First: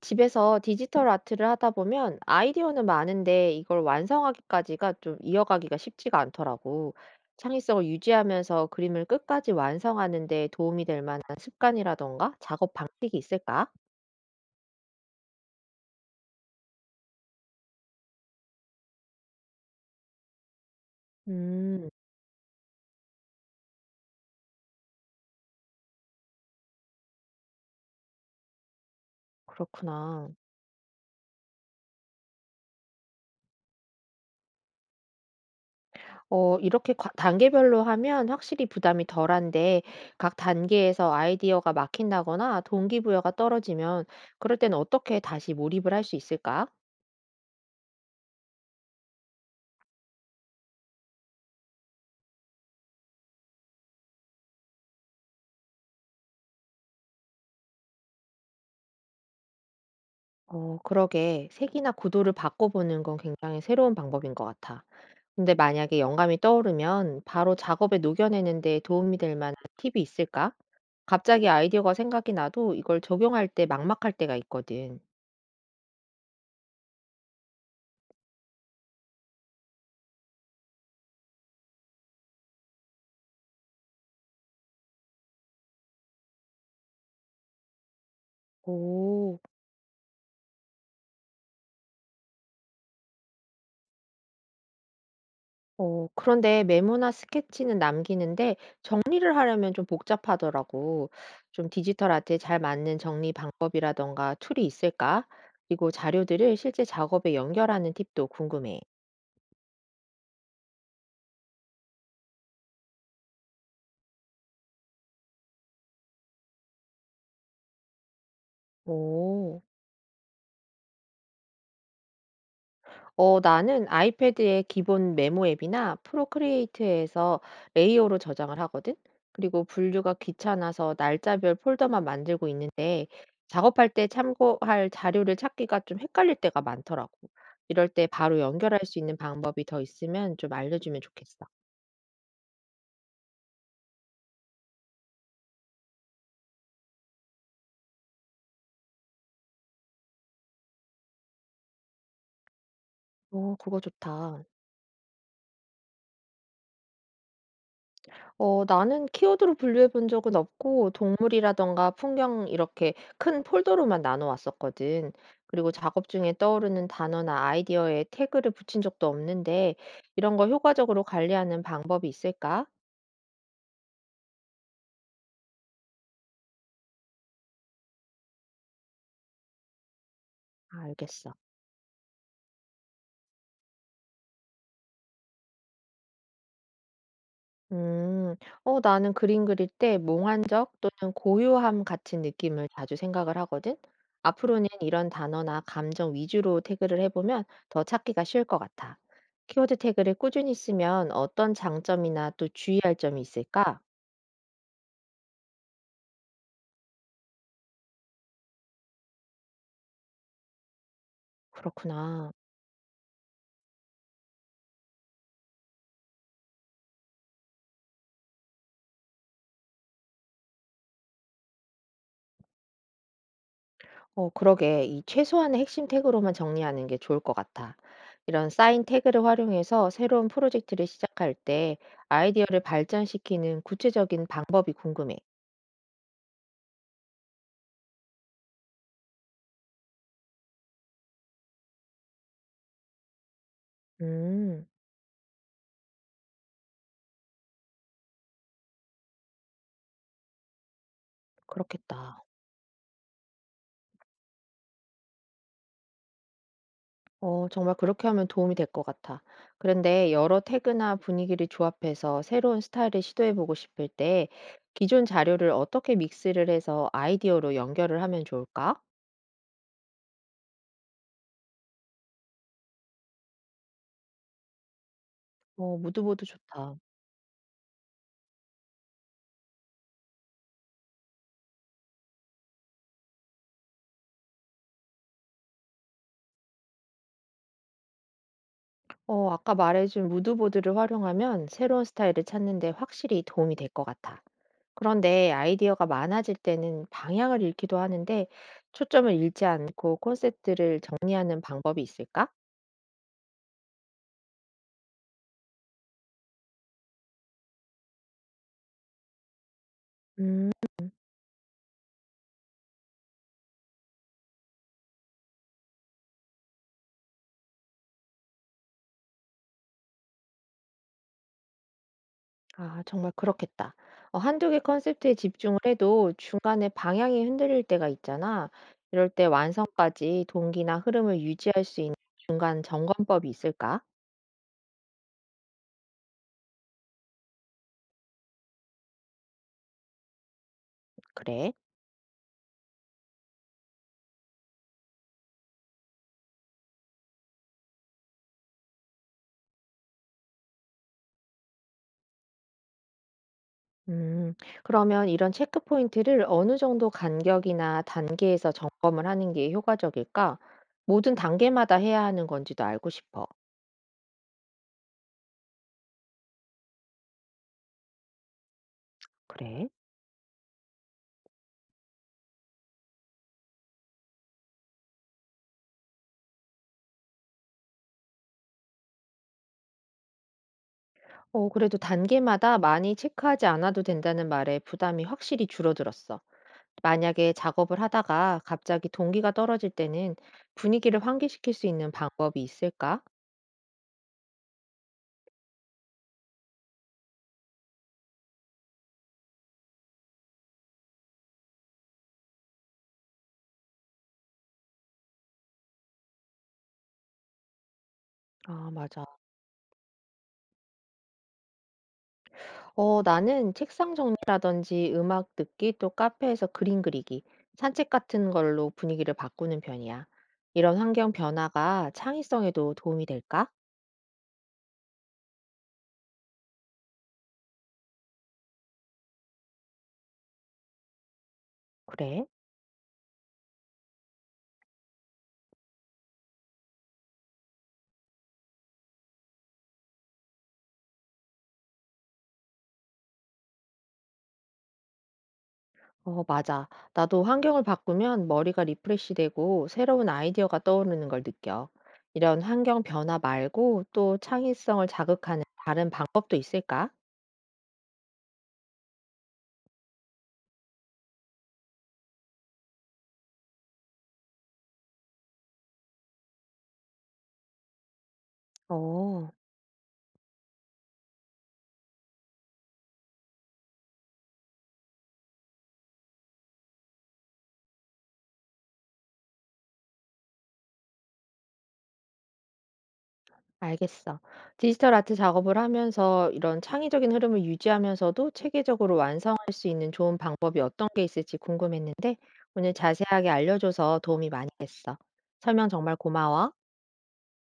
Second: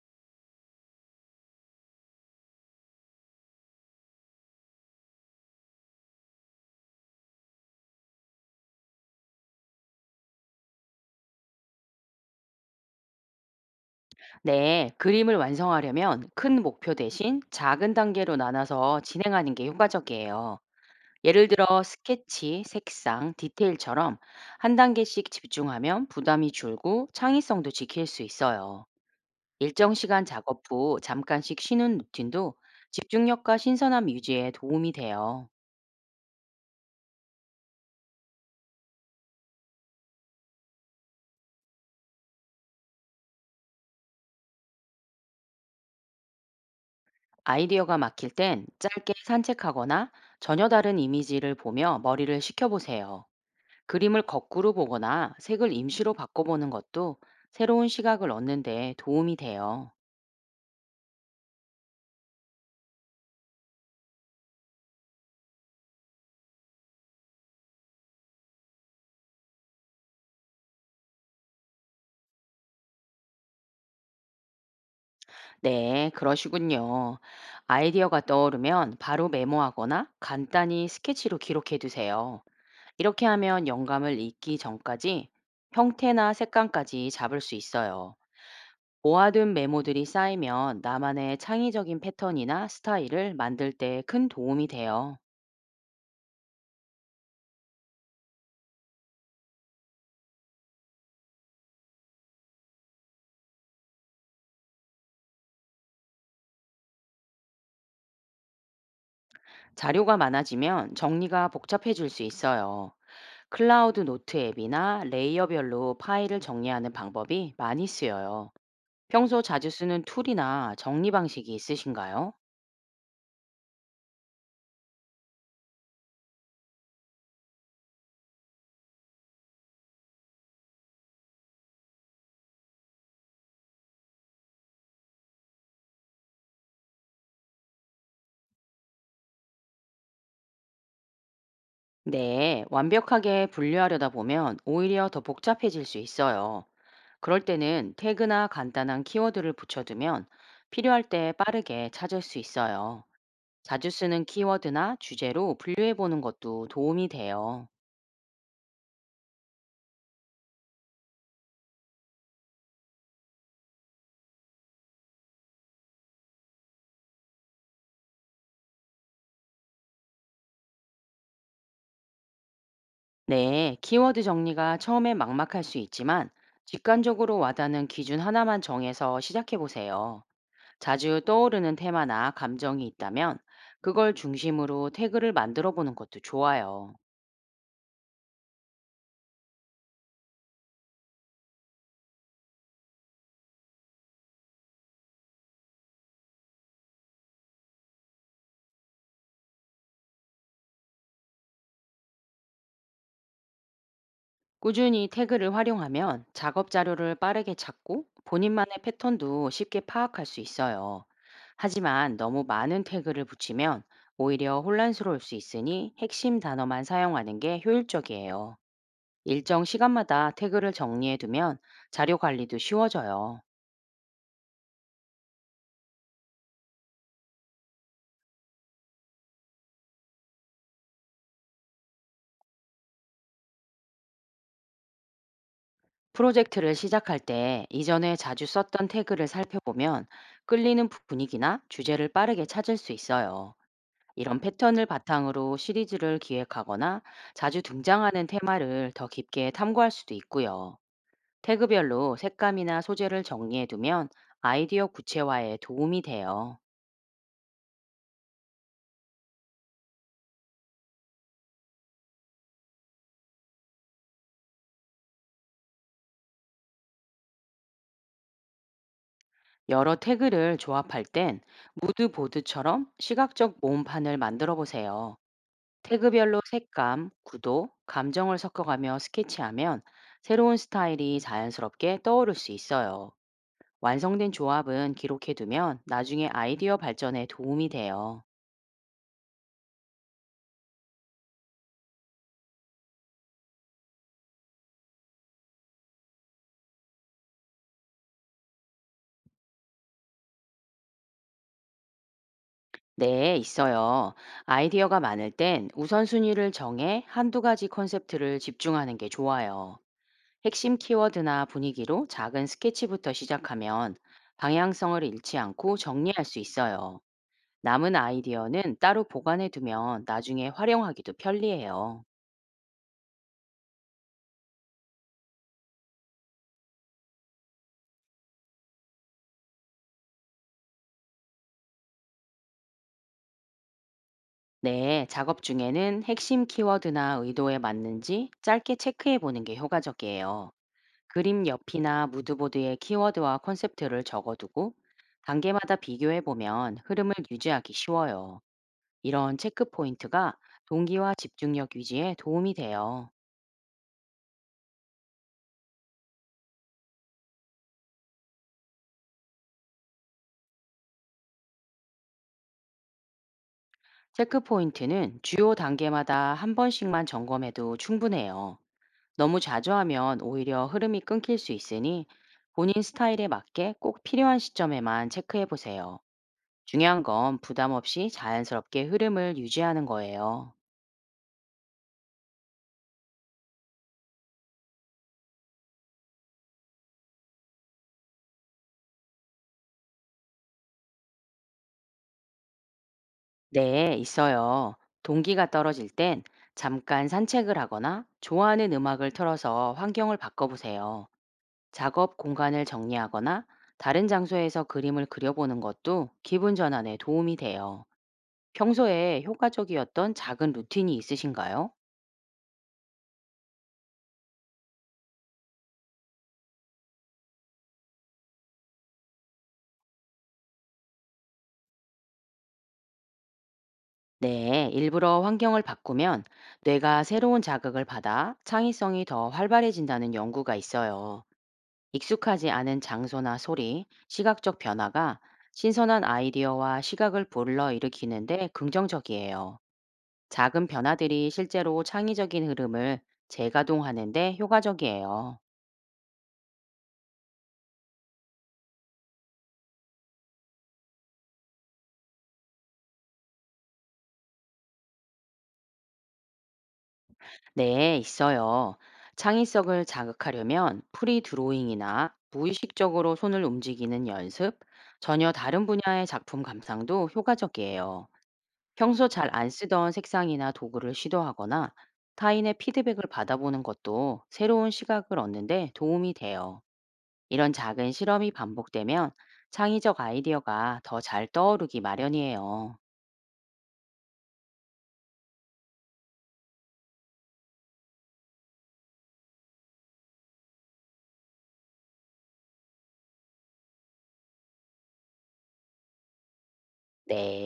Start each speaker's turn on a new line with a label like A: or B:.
A: 집에서 디지털 아트를 하다 보면 아이디어는 많은데 이걸 완성하기까지가 좀 이어가기가 쉽지가 않더라고. 창의성을 유지하면서 그림을 끝까지 완성하는 데 도움이 될 만한 습관이라던가 작업 방식이 있을까?
B: 네, 그림을 완성하려면 큰 목표 대신 작은 단계로 나눠서 진행하는 게 효과적이에요. 예를 들어
A: 음.
B: 스케치, 색상, 디테일처럼 한 단계씩 집중하면 부담이 줄고 창의성도 지킬 수 있어요. 일정 시간
A: 그렇구나.
B: 작업 후 잠깐씩 쉬는 루틴도 집중력과 신선함 유지에 도움이 돼요.
A: 이렇게 단계별로 하면 확실히 부담이 덜한데 각 단계에서 아이디어가 막힌다거나 동기부여가 떨어지면 그럴 땐 어떻게 다시 몰입을 할 수 있을까?
B: 아이디어가 막힐 땐 짧게 산책하거나 전혀 다른 이미지를 보며 머리를 식혀보세요. 그림을 거꾸로 보거나 색을 임시로 바꿔보는 것도 새로운 시각을 얻는데 도움이 돼요.
A: 어, 그러게. 색이나 구도를 바꿔보는 건 굉장히 새로운 방법인 것 같아. 근데 만약에 영감이 떠오르면 바로 작업에 녹여내는 데 도움이 될 만한 팁이 있을까? 갑자기 아이디어가 생각이 나도 이걸 적용할 때 막막할 때가 있거든.
B: 네, 그러시군요. 아이디어가 떠오르면 바로 메모하거나 간단히 스케치로 기록해 두세요. 이렇게 하면 영감을 잊기 전까지 형태나 색감까지 잡을 수 있어요.
A: 오.
B: 모아둔 메모들이 쌓이면 나만의 창의적인 패턴이나 스타일을 만들 때 큰 도움이 돼요.
A: 어, 그런데 메모나 스케치는 남기는데 정리를 하려면 좀 복잡하더라고. 좀 디지털 아트에 잘 맞는 정리 방법이라던가 툴이 있을까? 그리고 자료들을 실제 작업에 연결하는 팁도 궁금해.
B: 자료가 많아지면 정리가 복잡해질 수 있어요. 클라우드 노트 앱이나 레이어별로 파일을 정리하는 방법이 많이 쓰여요. 평소
A: 오.
B: 자주 쓰는 툴이나 정리 방식이 있으신가요?
A: 어, 나는 아이패드의 기본 메모 앱이나 프로크리에이트에서 레이어로 저장을 하거든. 그리고 분류가 귀찮아서 날짜별 폴더만 만들고 있는데 작업할 때 참고할 자료를 찾기가 좀 헷갈릴 때가 많더라고. 이럴 때 바로 연결할 수 있는 방법이 더 있으면 좀 알려주면 좋겠어.
B: 네, 완벽하게 분류하려다 보면 오히려 더 복잡해질 수 있어요. 그럴 때는 태그나 간단한 키워드를 붙여두면 필요할 때 빠르게 찾을 수 있어요.
A: 오, 그거
B: 자주 쓰는
A: 좋다.
B: 키워드나 주제로 분류해보는 것도 도움이 돼요.
A: 어, 나는 키워드로 분류해 본 적은 없고 동물이라든가 풍경 이렇게 큰 폴더로만 나눠 왔었거든. 그리고 작업 중에 떠오르는 단어나 아이디어에 태그를 붙인 적도 없는데 이런 걸 효과적으로 관리하는 방법이 있을까?
B: 네, 키워드 정리가 처음에 막막할 수 있지만 직관적으로 와닿는 기준 하나만 정해서 시작해 보세요.
A: 아,
B: 자주
A: 알겠어.
B: 떠오르는 테마나 감정이 있다면 그걸 중심으로 태그를 만들어 보는 것도 좋아요.
A: 음. 어, 나는 그림 그릴 때 몽환적 또는 고요함 같은 느낌을 자주 생각을 하거든. 앞으로는 이런 단어나 감정 위주로 태그를 해보면 더 찾기가 쉬울 것 같아. 키워드 태그를 꾸준히 쓰면 어떤 장점이나 또 주의할 점이 있을까?
B: 꾸준히 태그를 활용하면 작업 자료를 빠르게 찾고 본인만의 패턴도 쉽게 파악할 수 있어요. 하지만
A: 그렇구나.
B: 너무 많은 태그를 붙이면 오히려 혼란스러울 수 있으니 핵심 단어만 사용하는 게 효율적이에요. 일정 시간마다 태그를 정리해두면 자료 관리도 쉬워져요.
A: 어, 그러게. 이 최소한의 핵심 태그로만 정리하는 게 좋을 것 같아. 이런 쌓인 태그를 활용해서 새로운 프로젝트를 시작할 때 아이디어를 발전시키는 구체적인 방법이 궁금해.
B: 프로젝트를 시작할 때 이전에 자주 썼던 태그를 살펴보면 끌리는 분위기나 주제를 빠르게 찾을 수 있어요. 이런
A: 음.
B: 패턴을 바탕으로 시리즈를 기획하거나 자주 등장하는 테마를 더 깊게 탐구할 수도 있고요. 태그별로
A: 그렇겠다.
B: 색감이나 소재를 정리해두면 아이디어 구체화에 도움이 돼요.
A: 어, 정말 그렇게 하면 도움이 될 것 같아. 그런데 여러 태그나 분위기를 조합해서 새로운 스타일을 시도해보고 싶을 때 기존 자료를 어떻게 믹스를 해서 아이디어로 연결을 하면 좋을까?
B: 여러 태그를 조합할 땐 무드보드처럼 시각적 모음판을 만들어 보세요.
A: 어, 무드보드
B: 태그별로
A: 좋다.
B: 색감, 구도, 감정을 섞어가며 스케치하면 새로운 스타일이 자연스럽게 떠오를 수 있어요. 완성된 조합은 기록해두면 나중에 아이디어 발전에 도움이 돼요.
A: 어, 아까 말해준 무드보드를 활용하면 새로운 스타일을 찾는데 확실히 도움이 될 것 같아. 그런데 아이디어가 많아질 때는 방향을 잃기도 하는데 초점을 잃지 않고 콘셉트를 정리하는 방법이 있을까?
B: 네, 있어요. 아이디어가 많을 땐 우선순위를 정해 한두 가지 컨셉트를 집중하는 게 좋아요.
A: 음.
B: 핵심 키워드나 분위기로 작은 스케치부터 시작하면 방향성을 잃지 않고 정리할 수 있어요. 남은 아이디어는 따로 보관해 두면 나중에 활용하기도 편리해요.
A: 아, 정말 그렇겠다. 어두개 컨셉트에 집중을 해도 중간에 방향이 흔들릴 때가 있잖아. 이럴 때 완성까지 동기나 흐름을 유지할 수 있는 중간 점검법이 있을까?
B: 네, 작업 중에는 핵심 키워드나 의도에 맞는지 짧게 체크해 보는 게 효과적이에요. 그림
A: 그래.
B: 옆이나 무드보드에 키워드와 컨셉트를 적어두고 단계마다 비교해 보면 흐름을 유지하기 쉬워요. 이런 체크 포인트가 동기와 집중력 유지에 도움이 돼요.
A: 음. 그러면 이런 체크 포인트를 어느 정도 간격이나 단계에서 점검을 하는 게 효과적일까? 모든 단계마다 해야 하는 건지도 알고 싶어.
B: 체크 포인트는 주요 단계마다 한 번씩만 점검해도 충분해요. 너무
A: 그래.
B: 자주 하면 오히려 흐름이 끊길 수 있으니 본인 스타일에 맞게 꼭 필요한 시점에만 체크해 보세요. 중요한 건 부담 없이 자연스럽게 흐름을 유지하는 거예요.
A: 어, 그래도 단계마다 많이 체크하지 않아도 된다는 말에 부담이 확실히 줄어들었어. 만약에 작업을 하다가 갑자기 동기가 떨어질 때는 분위기를 환기시킬 수 있는 방법이 있을까?
B: 네, 있어요. 동기가 떨어질 땐 잠깐 산책을 하거나 좋아하는 음악을 틀어서 환경을 바꿔보세요. 작업 공간을 정리하거나 다른 장소에서 그림을 그려보는 것도 기분 전환에 도움이 돼요.
A: 아, 맞아.
B: 평소에 효과적이었던 작은 루틴이 있으신가요?
A: 어, 나는 책상 정리라든지 음악 듣기 또 카페에서 그림 그리기, 산책 같은 걸로 분위기를 바꾸는 편이야. 이런 환경 변화가 창의성에도 도움이 될까?
B: 네, 일부러 환경을 바꾸면 뇌가 새로운 자극을 받아 창의성이 더 활발해진다는 연구가 있어요.
A: 그래?
B: 익숙하지 않은 장소나 소리, 시각적 변화가 신선한 아이디어와 시각을 불러일으키는데 긍정적이에요. 작은 변화들이 실제로 창의적인 흐름을 재가동하는데 효과적이에요.
A: 어, 맞아. 나도 환경을 바꾸면 머리가 리프레시되고 새로운 아이디어가 떠오르는 걸 느껴. 이런 환경 변화 말고 또 창의성을 자극하는 다른 방법도 있을까?
B: 네, 있어요. 창의성을 자극하려면 프리 드로잉이나 무의식적으로 손을 움직이는 연습, 전혀 다른 분야의 작품 감상도 효과적이에요. 평소 잘
A: 어,
B: 안 쓰던 색상이나 도구를 시도하거나 타인의 피드백을 받아보는 것도 새로운 시각을 얻는데 도움이 돼요. 이런 작은 실험이 반복되면 창의적 아이디어가 더 잘 떠오르기 마련이에요.
A: 알겠어. 디지털 아트 작업을 하면서 이런 창의적인 흐름을 유지하면서도 체계적으로 완성할 수 있는 좋은 방법이 어떤 게 있을지 궁금했는데 오늘 자세하게 알려줘서 도움이 많이 됐어. 설명 정말 고마워.
B: 네.